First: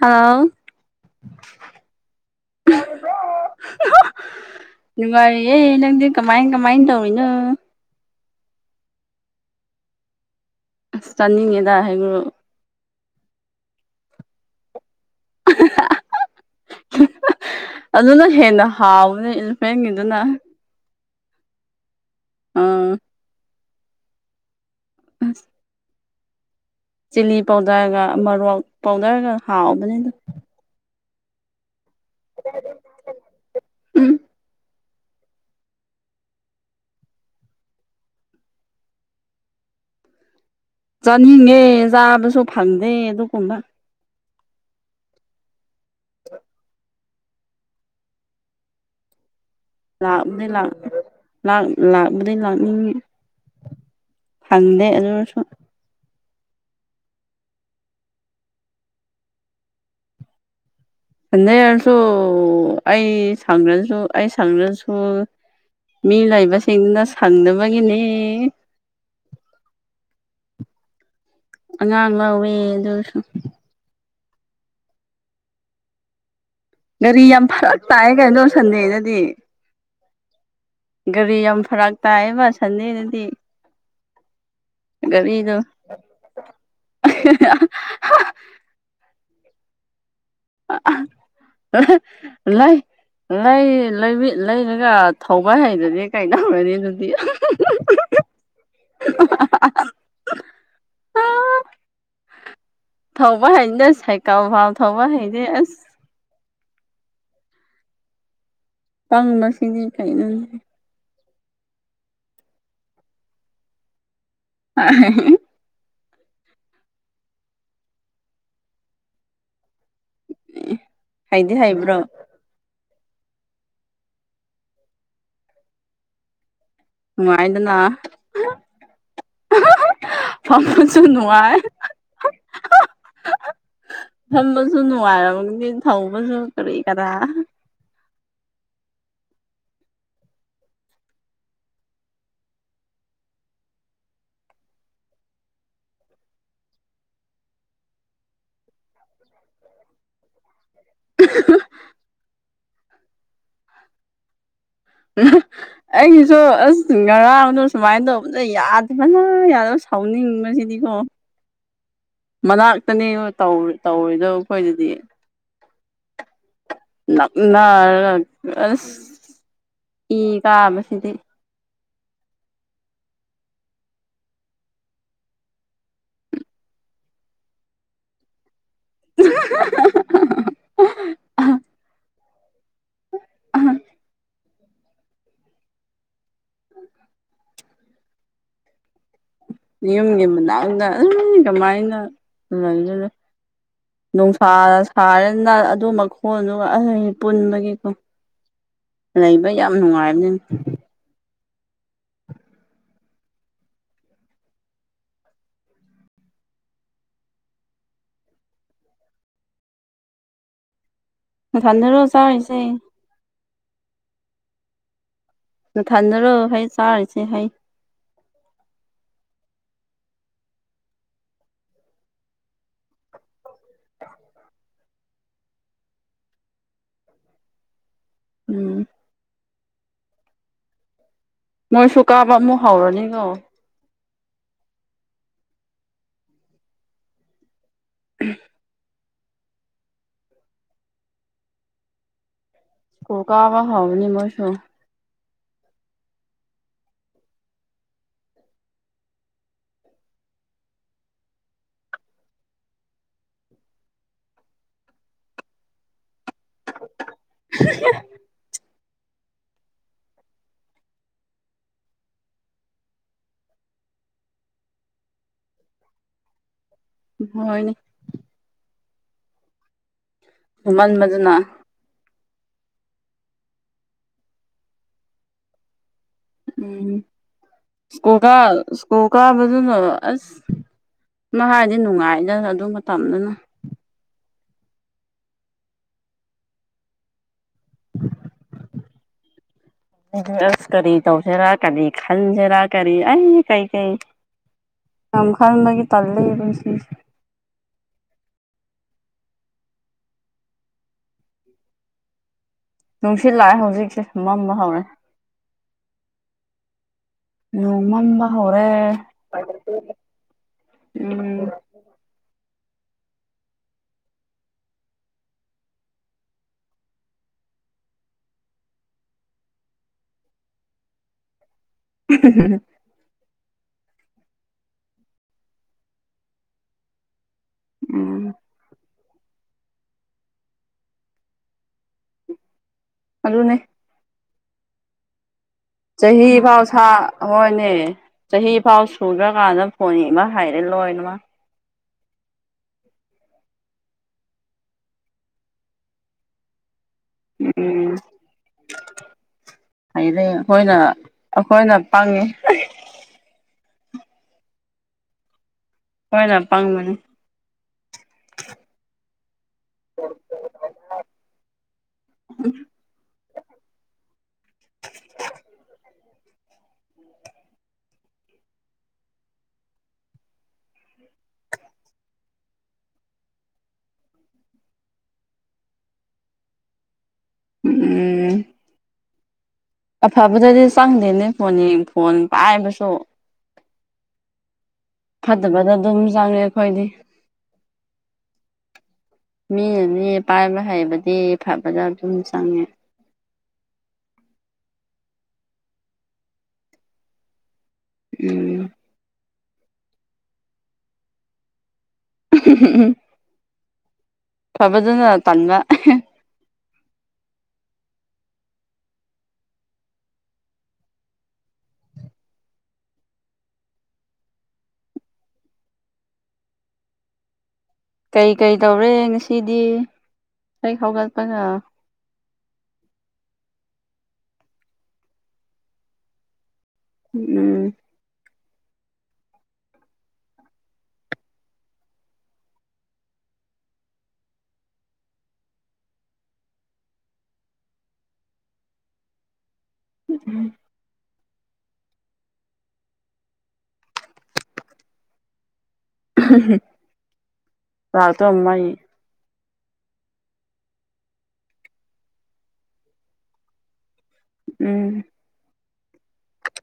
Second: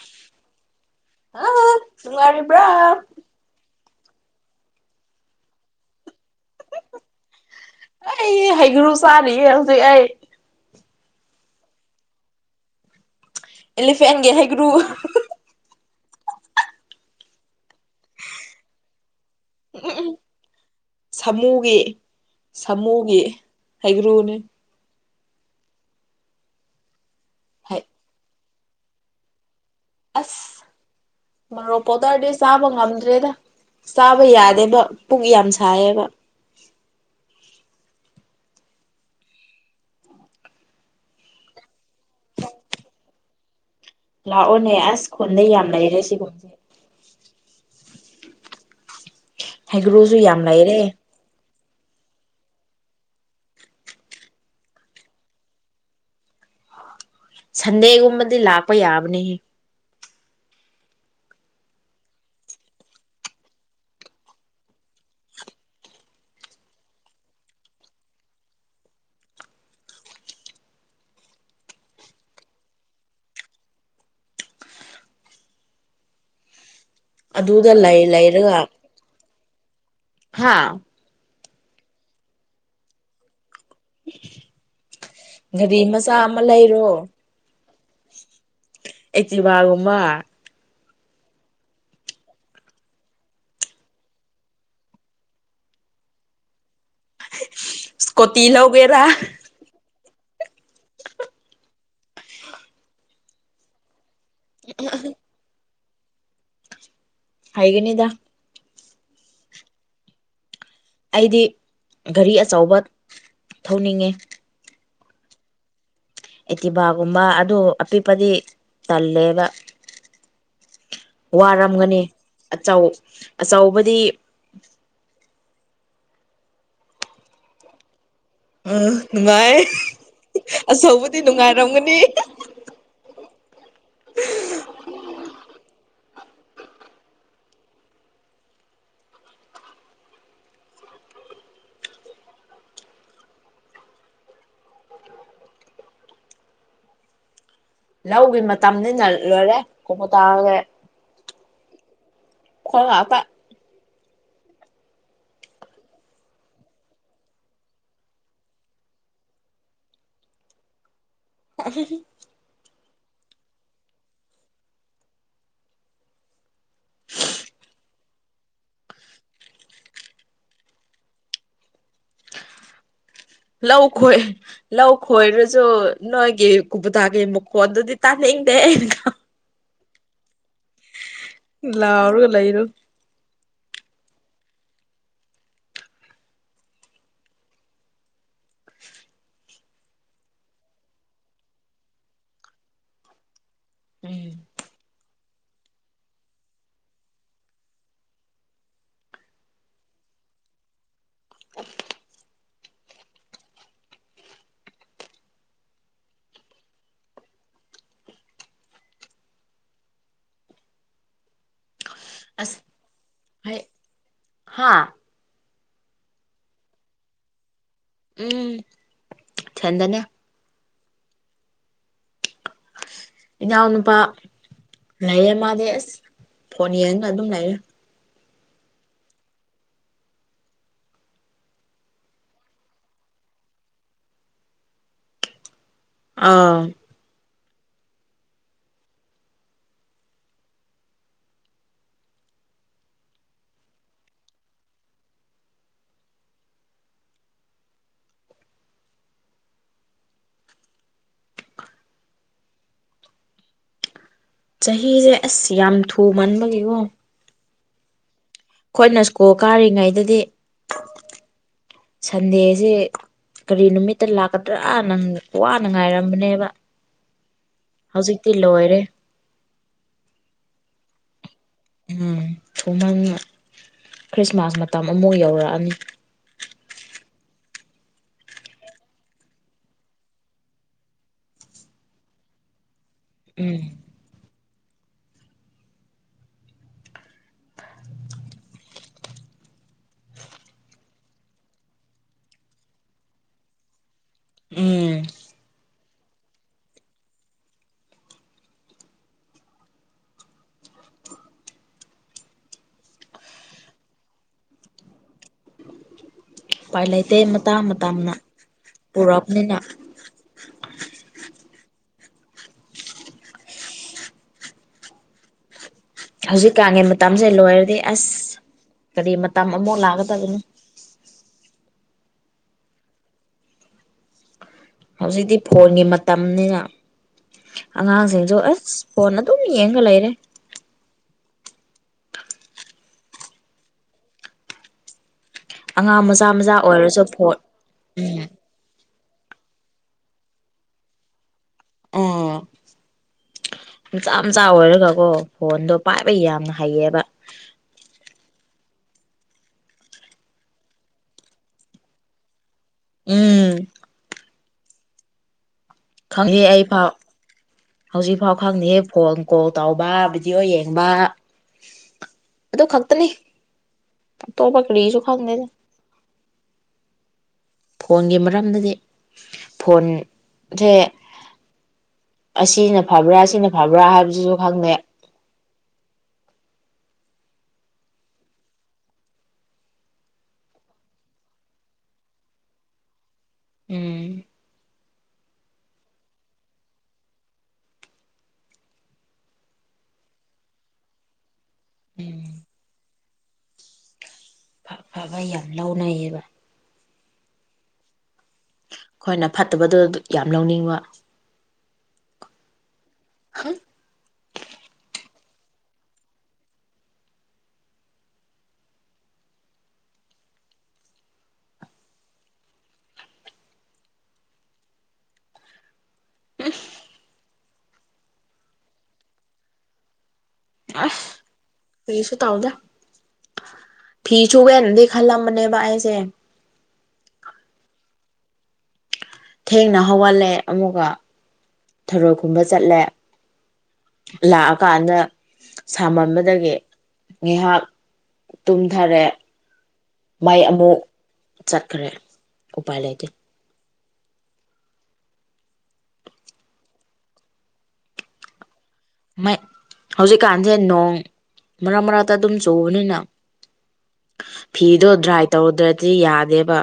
ꯍꯥꯎ ꯅꯨꯉꯥꯏꯔꯤꯕ꯭ꯔꯥ ꯅꯨꯡꯉꯥꯔꯤ‍ꯌꯦ ꯅꯪꯗꯤ ꯀꯃꯥꯏ ꯀꯃꯥꯏꯅ ꯇꯧꯔꯤꯅꯣ ꯑꯩ ꯍꯩꯒ꯭ꯔꯨ ꯆꯥꯔꯤꯌꯦ ꯍꯧꯖꯤꯛ ꯑꯩ ꯆꯥꯅꯤꯡꯉꯤꯗ ꯍꯥꯏꯒꯔꯨ ꯑꯦꯂꯤꯐꯦꯟꯒꯤ ꯍꯩꯒ꯭ꯔꯨ ꯑꯗꯨꯅ ꯍꯦꯟꯅ ꯍꯥꯎꯕꯅꯦ ꯏꯂꯤꯐꯦꯟꯒꯤꯗꯨꯅ ꯁꯥꯃꯨꯒꯤ ꯑꯥ ꯁꯥꯃꯨꯒꯤ ꯍꯩꯒꯔꯨ ꯑꯁ ꯆꯤꯂꯤ ꯄꯥꯎꯗꯔꯒ ꯃꯔꯣꯛ ꯄꯥꯎꯗꯔꯒ ꯍꯥꯎꯕꯅꯦ ꯃꯔꯣꯔꯣꯛ ꯄꯥꯎꯗꯔꯗꯤ ꯆꯥꯕ ꯉꯝꯗ꯭ꯔꯦꯗ ꯆꯥꯕ ꯌꯥꯗꯦꯕ ꯄꯨꯛ ꯌꯥꯝ ꯁꯥꯏꯌꯦꯕ ꯆꯥꯅꯤꯡꯉꯦ ꯆꯥꯕꯁꯨ ꯐꯪꯗꯦ ꯑꯗꯨꯒꯨꯝꯕ ꯂꯥꯛꯑꯣꯅꯦ ꯑꯁ ꯈꯨꯣꯟꯗꯥ ꯌꯥꯝ ꯂꯩꯔꯦ ꯁꯤꯒꯨꯝꯁꯦ ꯍꯩꯒ꯭ꯔꯨꯁꯨ ꯂꯥꯛꯑꯝ ꯌꯥꯝ ꯂꯩꯔꯦ ꯂꯥꯛ ꯂꯥꯛꯕꯗꯩ ꯂꯥꯛꯅꯤꯡꯉꯦ ꯇꯜꯗꯦ ꯑꯗꯨ ꯑꯣꯏꯔꯁꯨ ꯁꯟꯗꯦꯒꯨꯝꯕꯗꯤ ꯂꯥꯛꯄ ꯌꯥꯕꯅꯦ ꯑꯟꯗꯩꯔꯁꯨ ꯑꯩ ꯁꯪꯗ꯭ꯔꯁꯨ ꯑꯩ ꯁꯪꯗ꯭ꯔꯁꯨ ꯃꯤ ꯂꯩꯕꯁꯤꯡꯗꯨꯅ ꯁꯪꯗꯥꯕꯥꯒꯤꯅꯦ ꯑꯉꯥꯡ ꯂꯧꯋꯦ ꯑꯗꯨꯁꯨ ꯒꯥꯔꯤ ꯌꯥꯝ ꯑꯗꯨꯗ ꯐꯔꯛ ꯂꯩ ꯇꯥꯏꯌꯦ ꯑꯗꯣ ꯁꯟꯗꯦꯗꯥꯗꯤ ꯍꯥꯥ ꯒꯥꯔꯤ ꯌꯥꯝ ꯐꯔꯥꯛ ꯇꯥꯏꯌꯦꯕ ꯁꯟꯗꯦꯗꯗꯤ ꯒꯥꯔꯤꯗꯣ ꯒꯥꯔꯤ ꯃꯆꯥ ꯑꯃ ꯂꯩꯔꯣ ꯑꯩꯇꯤꯚꯥ ꯒꯨꯝꯕ ꯂꯩꯥ ꯂꯩ ꯂꯩꯔꯒ ꯊꯧꯕꯥ ꯍꯩꯗꯗꯤ ꯀꯩ ꯇꯧꯔꯅꯤ ꯑꯗꯨꯗꯤ [unintelligible] ꯑꯥ ꯊꯧꯕ ꯍꯥꯏꯇꯦ ꯁꯥꯏꯀꯜ ꯐꯥꯎ ꯊꯧꯕ ꯍꯥꯏꯇꯦ ꯑꯁ ꯍꯩꯒꯅꯤ ꯄꯪꯕꯁꯤꯡꯗꯤ ꯀꯩꯅꯣꯅꯦ ꯑꯩꯗꯤ ꯒꯥꯔꯤ ꯑꯆꯧꯕ ꯊꯧꯅꯤꯡꯉꯦ [unintelligible] ꯑꯦꯇꯤꯚꯥꯒꯨꯝꯕ ꯑꯗꯨ ꯑꯄꯤꯛꯄꯗꯤ ꯇꯜꯂꯦꯕ ꯍꯩꯗꯤ ꯍꯩꯕ꯭ꯔꯣ ꯋꯥꯔꯝꯒꯅꯤ ꯑꯆꯧ ꯑꯆꯧꯕꯗꯤ ꯥꯅꯨꯉꯥꯏꯗꯅꯥ ꯑꯥ ꯅꯨꯡꯉꯥꯏ ꯐꯝꯕꯁꯨ ꯑꯆꯧꯕꯥꯗꯤ ꯅꯨꯡꯉꯥꯏ ꯅꯨꯡꯉꯥꯏꯔꯝꯒꯅꯤ ꯐꯝꯕꯁꯨ ꯅꯨꯡꯉꯥꯏꯔꯝꯒꯅꯤ ꯊꯧꯕꯁꯨ ꯀꯔꯤ ꯀꯔꯥ ꯂꯧꯒꯤ ꯃꯇꯝꯅꯤꯅ ꯂꯣꯏꯔꯦ ꯀꯣꯀꯣꯇꯥꯒꯤ [unintelligible] [unintelligible] ꯑꯩꯒꯤꯁꯨ ꯑꯁ ꯉꯔꯥꯡꯗꯣ ꯁꯨꯃꯥꯏꯅ ꯇꯧꯕꯗꯥ ꯌꯥꯗꯕꯅ ꯌꯥꯗ ꯁꯥꯎꯅꯤꯡꯕꯁꯤꯗꯤꯀꯣ [unintelligible] ꯃꯅꯥꯛꯇꯅꯦ ꯇꯧꯔꯣꯏꯗꯕ ꯑꯩꯈꯣꯏꯗꯗꯤ ꯪꯅꯥ ꯑꯁ ꯏ ꯀꯥꯕꯁꯤꯗꯤ ꯂꯧꯈꯣꯏ ꯂꯧ ꯈꯣꯏꯔꯁꯨ ꯅꯣꯏꯒꯤ ꯀꯕꯨꯇꯥꯒꯤ ꯃꯨꯀꯣꯟꯗꯨꯗꯤ ꯇꯥꯅꯤꯡꯗꯦ ꯂꯥꯎꯔꯒ ꯂꯩ ꯂꯩꯔ ꯌꯨꯝꯒꯤ ꯃꯅꯥꯛꯇꯗ ꯀꯃꯥꯏꯅ ꯎꯝ ꯅꯨꯡꯁꯥ ꯁꯥꯔꯅ ꯑꯗꯨ ꯃꯈꯣꯟꯗꯨ ꯄꯨꯟꯕꯒꯤꯀꯣ ꯂꯩꯕ ꯌꯥꯝ ꯅꯨꯡꯉꯥꯏꯕꯅꯤ ꯊꯟꯗꯔꯣ ꯆꯥꯔꯤꯁꯦ ꯍꯥꯥ ꯅꯊꯟꯅꯔꯣ ꯍꯩ ꯆꯥꯔꯤꯁꯦ ꯍꯩ ꯎꯝ ꯊꯗꯅ ꯏꯅꯥꯎꯅꯨꯄꯥ ꯂꯩꯔꯦ ꯃꯥꯗꯤ ꯑꯁ ꯐꯣꯟ ꯌꯦꯡꯉꯒ ꯑꯗꯨꯝ ꯂꯩꯔꯦ ꯎꯝ ꯅꯣꯏꯁꯨ ꯀꯥꯕ ꯑꯃꯨꯛ ꯍꯧꯔꯅꯤꯀꯣ ꯑꯥ ꯎꯝ ꯀ ꯀꯥꯕ ꯍꯥꯎꯅꯤ ꯃꯣꯏꯁꯨ ꯆꯍꯤꯁꯦ ꯑꯁ ꯌꯥꯝ ꯊꯨ ꯃꯟꯥꯟꯕꯒꯤꯀꯣ ꯍꯥꯍꯥ ꯑꯩꯈꯣꯏꯅ ꯁ꯭ꯀꯨꯜ ꯀꯥꯔꯤꯉꯩꯗꯗꯤ ꯁꯟꯗꯦꯁꯤ ꯀꯔꯤ ꯅꯨꯃꯤꯠꯇ ꯂꯥꯛꯀꯗ꯭ꯔꯥ ꯅꯪ ꯋꯥꯅ ꯉꯥꯏꯔꯝꯕꯅꯦꯕ ꯍꯣꯏꯅꯦ ꯍꯧꯖꯤꯛꯇꯤ ꯂꯣꯏꯔꯦ ꯃꯃꯟ ꯃꯗꯨꯅ ꯎꯝ ꯁꯨꯃꯟ ꯈ꯭ꯔꯤꯁꯃꯥꯁ ꯃꯇꯝ ꯑꯃꯐꯛ ꯌꯧꯔꯛꯑꯅꯤ ꯎꯝ ꯁꯀꯨꯀꯥ ꯁꯀꯨꯀꯥꯗꯨꯅ ꯑ ꯃꯥ ꯍꯥꯏꯗꯤ ꯅꯨꯡꯉꯥꯏꯗ ꯑꯗꯨꯒ ꯇꯝꯗꯨꯅ ꯎꯝ ꯑꯁ ꯀꯔꯤ ꯇꯧꯁꯤꯦꯔꯥ ꯀꯔꯤ ꯈꯟꯁꯤꯦꯔꯥ ꯀꯔꯤ ꯑꯩ ꯀꯔꯤꯀꯩ ꯎꯝ ꯌꯥꯝ ꯈꯥꯟ ꯃꯥ ꯊꯜꯂꯕꯁꯤ ꯅꯨꯡꯁꯤꯠ ꯂꯥꯛꯑꯦ ꯍꯧꯖꯤꯛꯁꯦ ꯃꯝꯕ ꯍꯧꯔꯦ ꯎꯄꯥꯏ ꯂꯩꯇꯦ ꯃꯇꯥꯡ ꯃꯇꯝꯅ ꯎꯃꯝꯕ ꯍꯔꯦ ꯄꯨꯔꯛꯄꯅꯤꯅ ꯎꯝ ꯍꯧꯖꯤꯛꯀꯥꯟꯉꯦ ꯃꯇꯝꯁꯦ ꯂꯣꯏꯔꯗꯤ ꯑꯁ ꯀꯔꯤ ꯃꯇꯝ ꯑꯃꯨꯛ ꯂꯥꯛꯀꯗꯕꯅꯣ ꯎꯟ ꯍꯧꯖꯤꯛꯇꯤ ꯐꯣꯟꯒꯤ ꯃꯇꯝꯅꯤꯅ ꯎꯝ ꯑꯉꯥꯡꯁꯤꯡꯁꯨ ꯑꯁ ꯍꯅ ꯑꯗꯨ ꯎꯅꯤ ꯌꯦꯡ ꯉ ꯂꯩꯔꯦ ꯑꯗꯨꯅꯦ ꯑꯉꯥꯡ ꯃꯆꯥ ꯆꯍꯤ ꯃꯆꯥ ꯐꯥꯎ ꯁꯥ ꯑꯣꯏꯔꯁꯨ ꯐꯣꯟ ꯍꯣꯏꯅꯦ ꯎꯝ ꯆꯍꯤ ꯐꯥꯎ ꯁꯨꯗꯈ꯭ꯔꯀꯥꯟꯗ ꯐꯣꯟ ꯌꯦꯦꯛ ꯑꯃ ꯍꯥꯏꯔꯦ ꯂꯣꯏꯅꯃ ꯑꯣ ꯅꯍꯥ ꯃꯆꯥ ꯃꯆꯥ ꯑꯣꯏꯔꯒꯀꯣ ꯐꯣꯟꯗꯣ ꯄꯥꯏꯕ ꯌꯥꯝꯅ ꯍꯩꯌꯦꯕ ꯎꯝ ꯍꯥꯏꯗꯤ ꯑꯩꯈꯣꯏꯅ ꯑꯩꯈꯣꯏꯅ ꯄꯪꯉꯦ ꯎꯝ ꯍꯣꯏꯅ ꯈꯪꯗꯦ ꯑꯩ ꯐꯥꯎ ꯄꯪꯕꯅꯤ ꯍꯧꯖꯤꯛꯐꯥꯎ ꯈꯪꯗꯦꯍꯦꯛ ꯐꯣꯟ ꯀꯣꯜ ꯇꯧꯕ ꯚꯤꯗꯤꯑꯣ ꯌꯦꯡꯕ ꯑꯗꯨ ꯈꯛꯇꯅꯤ ꯑꯇꯣꯞ ꯄ ꯀꯔꯤꯁꯨ ꯈꯪꯗꯦꯅꯦ ꯐꯣꯟꯒꯤ ꯃꯔꯝꯗꯗꯤ ꯐꯣꯟꯁꯦ ꯑꯁꯤꯅ ꯐꯕ꯭ꯔꯥ ꯁꯤꯅ ꯐꯕ꯭ꯔꯥ ꯍꯥꯏꯕꯁꯤꯁꯨ ꯈꯪꯗ‌ꯦ ꯎꯝ ꯑꯐꯕꯗꯗꯤ ꯆꯪꯗꯦꯅꯦ ꯐꯣꯟ ꯌꯦ ꯐꯣꯟ ꯄꯥꯏꯕꯁꯨ ꯎꯝ ꯐꯠꯇꯕꯗ ꯑꯗꯨꯝ ꯆꯪꯉꯦ ꯑꯩꯈꯣꯏꯗꯤ ꯃꯤꯅꯗꯤ ꯄꯥꯏꯕ ꯍꯩꯕꯗꯤ ꯐꯕꯗ ꯑꯗꯨꯝ ꯎꯝ ꯆꯪꯉꯦ ꯐꯕ ꯌꯥꯝ ꯂꯧꯅꯩꯌꯦꯕ ꯎꯝ ꯑꯩꯈꯣꯏꯅ ꯐꯠꯇꯕꯗ‌ꯣ ꯌꯥꯝ ꯂꯧꯅꯤꯡꯕ ꯎꯝ ꯎꯝ ꯍ ꯐꯕꯗꯨꯅ ꯇꯟꯕ [unintelligible] ꯀꯩ ꯀꯩ ꯇꯧꯔꯦ ꯉꯁꯤꯗꯤ ꯍ‌ꯦꯛ ꯍꯧꯒꯠꯄꯒ ꯀ꯭ꯔꯤꯁꯨ ꯇꯧꯗ‌ꯦ ꯐꯤ ꯁꯨꯒ‌ꯦꯅꯗꯤ ꯈꯜꯂꯝꯕꯅꯦꯕ ꯑꯩꯁꯦ ꯎꯝ ꯊꯦꯡꯅ ꯍꯧꯒꯠꯂꯦ ꯑꯃꯨꯛꯒ ꯊꯔꯣꯏ ꯀꯨꯝꯕ ꯆꯠꯂꯦ ꯂꯥꯛꯑꯀꯥꯟꯗ ꯁꯥꯃꯟꯕꯗꯒꯤ ꯉꯥꯏꯍꯥꯛ ꯇꯨꯝꯊꯔꯦ ꯃꯩ ꯑꯃꯨꯛ ꯆꯠꯈ꯭ꯔꯦ ꯎꯄꯥꯏ ꯂꯩꯇꯦ [unintelligible] ꯃꯩ ꯃꯥꯏ ꯍꯧꯖꯤꯛꯀꯥꯟꯁꯦ ꯅꯣꯡ ꯃꯔꯛ ꯃꯔꯛꯇ ꯑꯗꯨꯝ ꯆꯨꯕꯅꯤꯅ ꯐꯤꯗꯣ ꯎꯝ ꯗ꯭ꯔꯥꯏ ꯇꯧꯔꯗ꯭ꯔꯗꯤ ꯌꯥꯗꯦꯕ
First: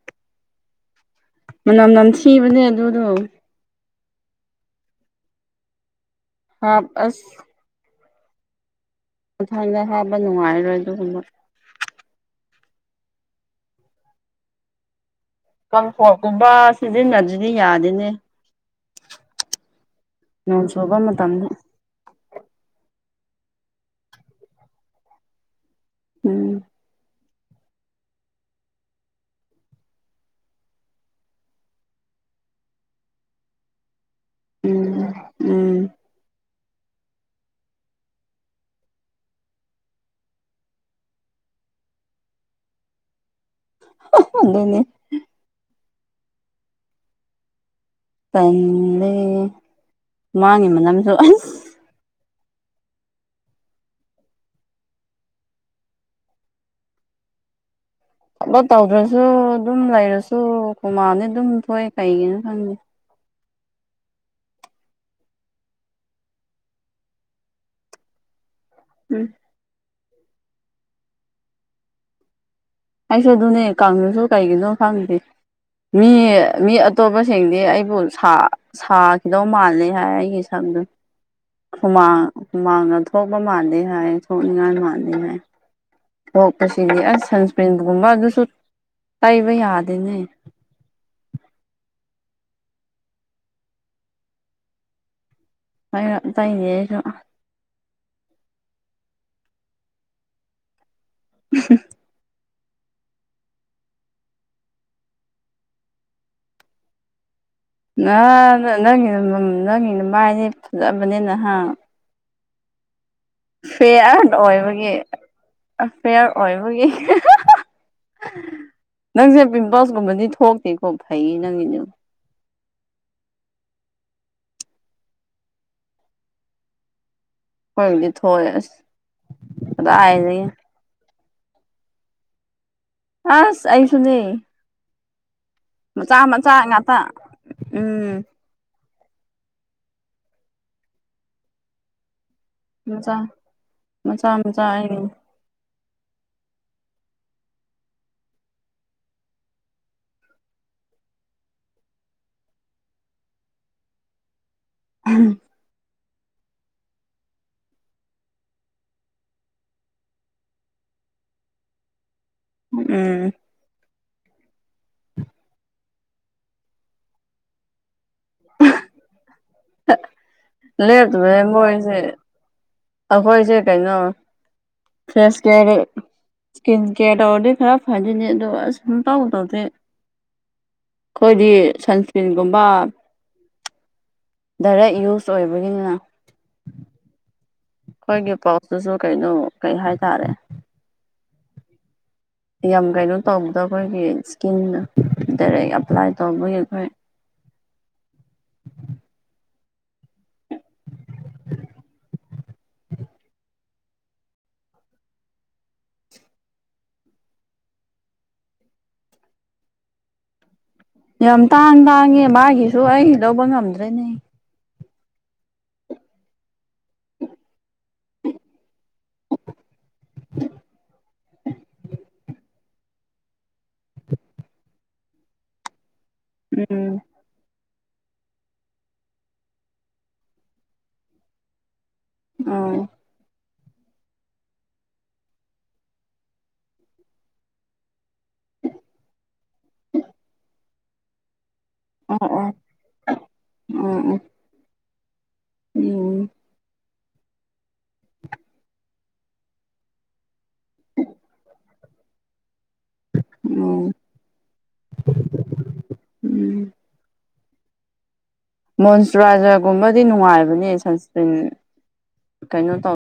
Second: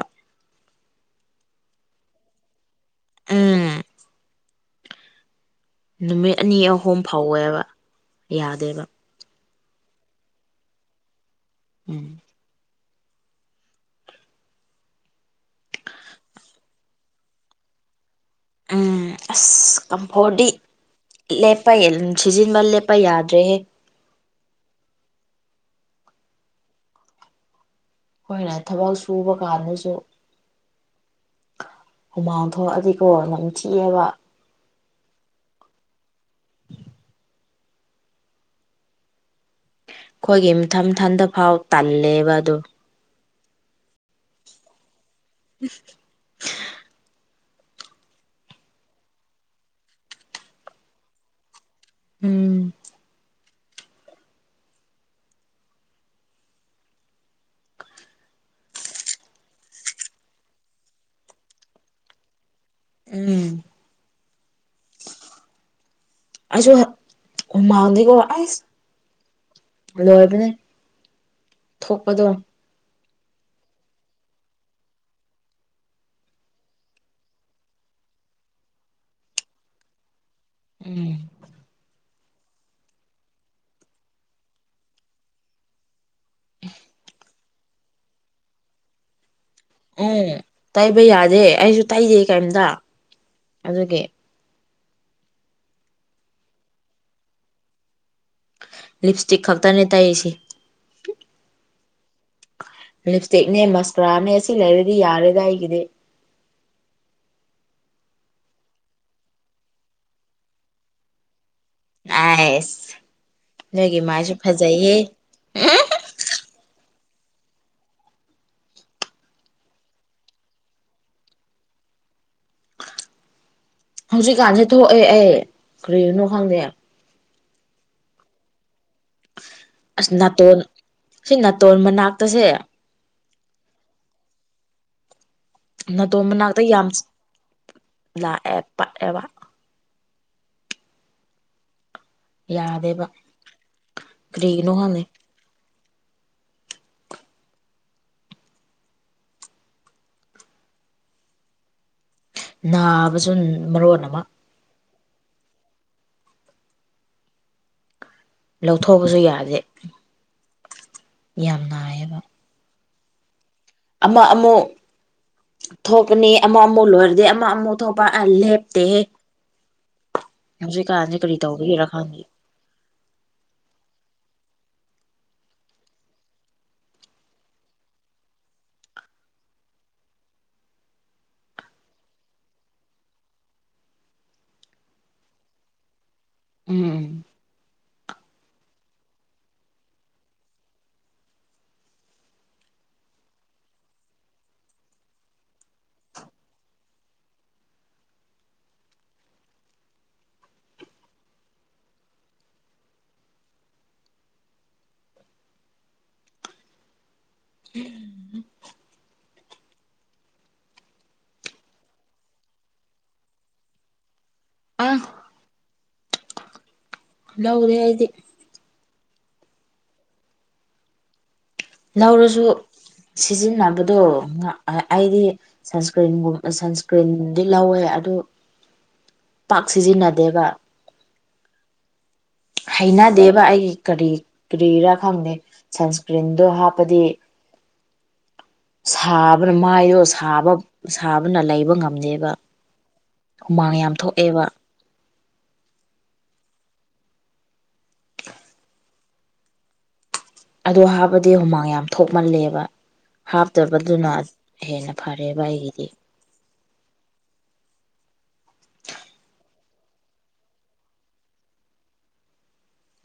ꯃꯅꯝ ꯅꯝ ꯊꯤꯕꯅꯦ ꯑꯗꯨꯗꯣ ꯎꯝ ꯅꯨꯃꯤꯠ ꯑꯅꯤ ꯍꯥꯞ ꯑꯍꯨꯝ ꯑꯁ ꯐꯧꯋꯦꯕ ꯌꯥꯗꯦꯕ ꯈꯨꯊꯥꯡꯗ ꯍꯥꯞꯄ ꯅꯨꯡꯉꯥꯏꯔꯣꯏ ꯑꯗꯨꯒꯨꯝꯕ ꯎꯝ ꯀꯝꯐ‌ꯣꯔꯠꯒꯨꯝꯕ ꯁꯤꯖꯤꯟꯅꯗꯗꯤ ꯌꯥꯗꯦꯅꯦ ꯎꯝ ꯑꯁ ꯀꯝꯐꯣꯔꯗꯤ ꯅꯣꯡ ꯆꯨꯕ ꯃꯇꯝꯗ ꯂꯦꯞ [unintelligible] ꯎꯝ ꯁꯤꯖꯤꯟꯕ ꯂꯦꯞꯄ ꯌꯥꯗ꯭ꯔꯦꯍꯦ ꯎꯝ ꯑꯩꯈꯣꯏꯅ ꯊꯕꯛ ꯁꯨꯕ ꯀꯥꯟꯗꯁꯨ ꯍꯨꯃꯥꯡ ꯊꯣꯛꯑꯗꯤꯀꯣ ꯅꯝꯊꯤꯌ‌ꯦꯕ ꯎꯝ ꯎꯝ ꯑꯩꯈꯣꯏꯒꯤ ꯃꯊꯟ ꯃꯊꯟꯗ ꯐꯥꯎ ꯇꯜꯂꯦꯕ ꯑꯗꯣ ꯑꯗꯨꯅꯦ [unintelligible] ꯇꯜꯂ‌ꯦ ꯃꯥꯒꯤ ꯃꯅꯝꯁꯨ ꯑꯁ ꯎꯝ ꯊꯕꯛ ꯇꯧꯗ꯭ꯔꯁꯨ ꯑꯗꯨꯝ ꯂꯩꯔꯁꯨ ꯍꯨꯃꯥꯡꯗꯤ ꯑꯗꯨꯝ ꯊꯣꯛꯏ ꯀꯩꯒꯤꯅ‌ꯣ ꯈꯪꯗꯦ ꯎꯝ ꯑꯩꯁꯨ ꯍꯨꯃꯥꯡꯗꯤꯀ‌ꯣ ꯑꯁ ꯎꯝ ꯂꯣꯏꯕꯅꯦ ꯊꯣꯛꯄꯗꯣ ꯑꯩꯁꯨ ꯑꯗꯨꯅꯦ ꯀꯪꯉꯁꯨ ꯀꯩꯒꯤꯅꯣ ꯈꯪꯗꯦ ꯃꯤ ꯃꯤ ꯑꯇꯣꯞꯄꯁꯤꯡꯗꯤ ꯑꯩꯕꯨ ꯁꯥꯈꯤꯗꯧ ꯃꯥꯜꯂꯤ ꯍꯥꯏ ꯑꯩꯒꯤ ꯎꯝ [unintelligible] ꯍꯨꯃꯥꯡ ꯍꯨꯃꯥꯡꯗ ꯊꯣꯛꯄ ꯃꯥꯜꯂꯦ ꯍꯥꯏ ꯊꯣꯛꯅꯤꯡꯉꯥꯏ ꯃꯥꯜꯂꯤꯦ ꯍꯥꯏ ꯊꯣꯛꯄꯁꯤꯗꯤ ꯑꯁ ꯁꯟꯁꯀ꯭ꯔꯤꯟꯒꯨꯝꯕ ꯑꯗꯨꯁꯨ ꯇꯩꯕ ꯌꯥꯗꯦꯅꯦ ꯎꯝ ꯇꯩꯕ ꯌꯥꯗꯦ ꯑꯩꯁꯨ ꯇꯩꯗꯦ ꯀꯩꯝꯇ ꯑꯗꯨꯒꯤ ꯍꯥꯏ ꯇꯥꯏꯅꯦ ꯑꯩꯁꯨ ꯂꯤꯞ ꯏꯁꯇꯤꯛ ꯈꯛꯇꯅꯦ ꯇꯥꯏꯁꯤ ꯎ ꯂꯤꯞ ꯏꯁꯇꯤꯛꯅꯦ ꯃꯁꯀ꯭ꯔꯥꯅꯦ ꯁꯤ ꯂꯩꯔꯗꯤ ꯌꯥꯔꯦꯗ ꯑꯩꯒꯤꯗꯤ ꯅ ꯅꯪꯒꯤ ꯅꯪꯒꯤꯅ ꯃꯥꯏꯅꯦ ꯐꯖꯑꯕꯅꯦ ꯅꯍꯥꯟ ꯑꯁ ꯐꯤꯌꯥꯔ ꯑꯣꯏꯕꯒꯤ ꯐꯤꯌꯥꯔ ꯑꯣꯏꯕꯒꯤ ꯅꯪꯁꯦ ꯄꯤꯝꯄꯜꯁꯀꯨꯝꯕꯗꯤ ꯊꯣꯛꯇꯦꯀꯣ ꯐꯩ ꯅꯪꯒꯤꯅ ꯍꯧꯖꯤꯛꯀꯥꯟꯁꯦ ꯊꯣꯛꯑꯦ ꯑꯩ ꯀꯔꯤꯒꯤꯅꯣ ꯈꯪꯗꯦ ꯑꯩꯈꯣꯏꯕꯨꯗꯤ ꯊꯣꯛꯑꯦ ꯑꯁ ꯑꯁ ꯀꯗꯥꯏꯗꯒꯤ ꯅꯥꯇꯣꯟ ꯁꯤ ꯅꯥꯇꯣꯟ ꯃꯅꯥꯛꯇꯁꯦ ꯑꯁ ꯑꯩꯁꯅꯦ ꯅꯥꯗꯣ ꯃꯅꯥꯛꯇ ꯌꯥꯝ ꯉꯥꯛꯇ ꯎꯝ ꯂꯥꯛꯑꯦ ꯄꯠꯑꯦꯕ ꯌꯥꯗꯦꯕ ꯃꯆꯥꯥ ꯃꯆꯥꯥ ꯃꯆꯥꯥ ꯀꯔꯤꯒꯤꯅꯣ ꯑ ꯈꯪꯗꯦ ꯅꯥꯕꯁꯨ ꯃꯔꯣꯟ ꯑꯃ ꯎꯝ ꯂꯧꯊꯣꯛꯕꯁꯨ ꯌꯥꯗꯦ ꯌꯥꯝ ꯅꯥꯏꯌꯦꯕ ꯎꯝ ꯑꯃ ꯑꯃꯨꯛ ꯊꯣꯛꯀꯅꯤ ꯑꯃ ꯑꯃꯨꯛ ꯂꯣꯏꯔꯗꯤ ꯑꯃ ꯑꯃꯨꯛ ꯑꯇꯣꯞꯄ ꯂꯦꯞꯇꯦꯍ ꯍꯧꯖꯤꯛꯀꯥꯟꯁꯦ ꯀꯔꯤ ꯂꯦꯞꯇꯕꯅꯦ ꯇꯧꯒꯦꯔꯥ ꯃꯣꯏꯁꯦ ꯈꯪꯉꯦ ꯑꯩꯈꯣꯏꯁꯦ ꯀꯩꯅꯣ ꯐꯦꯁ ꯀꯦꯒꯤ ꯏꯁꯀꯤꯟ ꯀꯦꯌꯥꯔ ꯇꯧꯔꯗꯤ ꯈꯔ ꯐꯗꯣꯏꯅꯦ ꯑꯗꯣ ꯑꯁ ꯁꯨꯡꯇꯧ ꯇꯧꯗꯦ ꯈꯣꯏꯗꯤ ꯁꯟꯁꯀ꯭ꯔꯤꯟꯒꯨꯝꯕ ꯗꯥꯏꯔꯦꯛ ꯌꯨꯁ ꯑꯣꯏꯕꯒꯤꯅꯤꯅ ꯎꯝ ꯑꯩꯈꯣꯏꯒꯤ ꯄꯥꯎꯇꯨꯁꯨ ꯀꯩꯅꯣ ꯀꯩ ꯍꯥꯏꯇꯥꯔꯦ ꯌꯥꯝ ꯀꯩꯅꯣ ꯇꯧꯕꯗ ꯑꯩꯈꯣꯏꯒꯤ ꯏꯁꯀꯤꯟ ꯗꯥꯏꯔꯦꯛ ꯑꯦꯞꯄ꯭ꯂꯥꯏ ꯇꯧꯕꯒꯤ ꯑꯩꯈꯣꯏ [unintelligible] ꯌꯥꯝ ꯇꯥꯡ ꯇꯥꯡꯉꯦ ꯃꯥꯒꯤꯁꯨ ꯑꯩ ꯂꯧꯕ ꯉꯝꯗ꯭ꯔꯦꯅꯦ ꯑꯥ ꯂꯧꯔꯦ ꯑꯩꯗꯤ ꯂꯧꯔꯁꯨ ꯁꯤꯖꯤꯟꯅꯕꯗꯣ ꯑꯩꯗꯤ ꯁꯟꯁꯀ꯭ꯔꯤꯟꯒꯨꯝ ꯎꯝ ꯁꯟꯁꯀ꯭ꯔꯤꯟꯗꯤ ꯂꯧꯋꯦ ꯑꯗꯨ ꯄꯥꯛ ꯁꯤꯖꯤꯟꯅꯗꯦꯕ ꯎꯝ ꯍꯩꯅꯗꯦꯕ ꯑꯩꯒꯤ ꯀꯔꯤ ꯀꯔꯤꯔꯥ ꯈꯪꯗꯦ ꯁꯟꯁꯀ꯭ꯔꯤꯟꯗꯣ ꯍꯥꯞꯄꯗꯤ ꯁꯥꯕꯅ ꯃꯥꯏꯗꯣ ꯁꯥꯕ ꯁꯥꯕꯅ ꯂꯩꯕ ꯉꯝꯕ ꯑꯣ ꯗꯦꯕ ꯑꯣ ꯍꯨꯃꯥꯡ ꯌꯥꯝ ꯎꯝ ꯎꯝ ꯊꯣꯛꯑꯦꯕ ꯎꯝ [inaudible] ꯑꯗꯣ ꯍꯥꯞꯄꯗꯤ ꯍꯨꯃꯥꯡ ꯌꯥꯝ ꯊꯣꯛꯃꯜꯂꯦꯕ ꯎꯝ ꯍꯥꯞꯇꯕꯗꯨꯅ ꯍꯦꯟꯅ ꯐꯔꯦꯕ ꯑꯩꯒꯤꯗꯤ ꯎꯝ ꯃꯣꯟꯆꯨꯔꯥꯏꯖꯔꯒꯨꯝꯕꯗꯤ ꯅꯨꯡꯉꯥꯏꯕꯅꯦ ꯁꯟꯁꯀ꯭ꯔꯤꯟ ꯀꯩꯅꯣ ꯇꯧ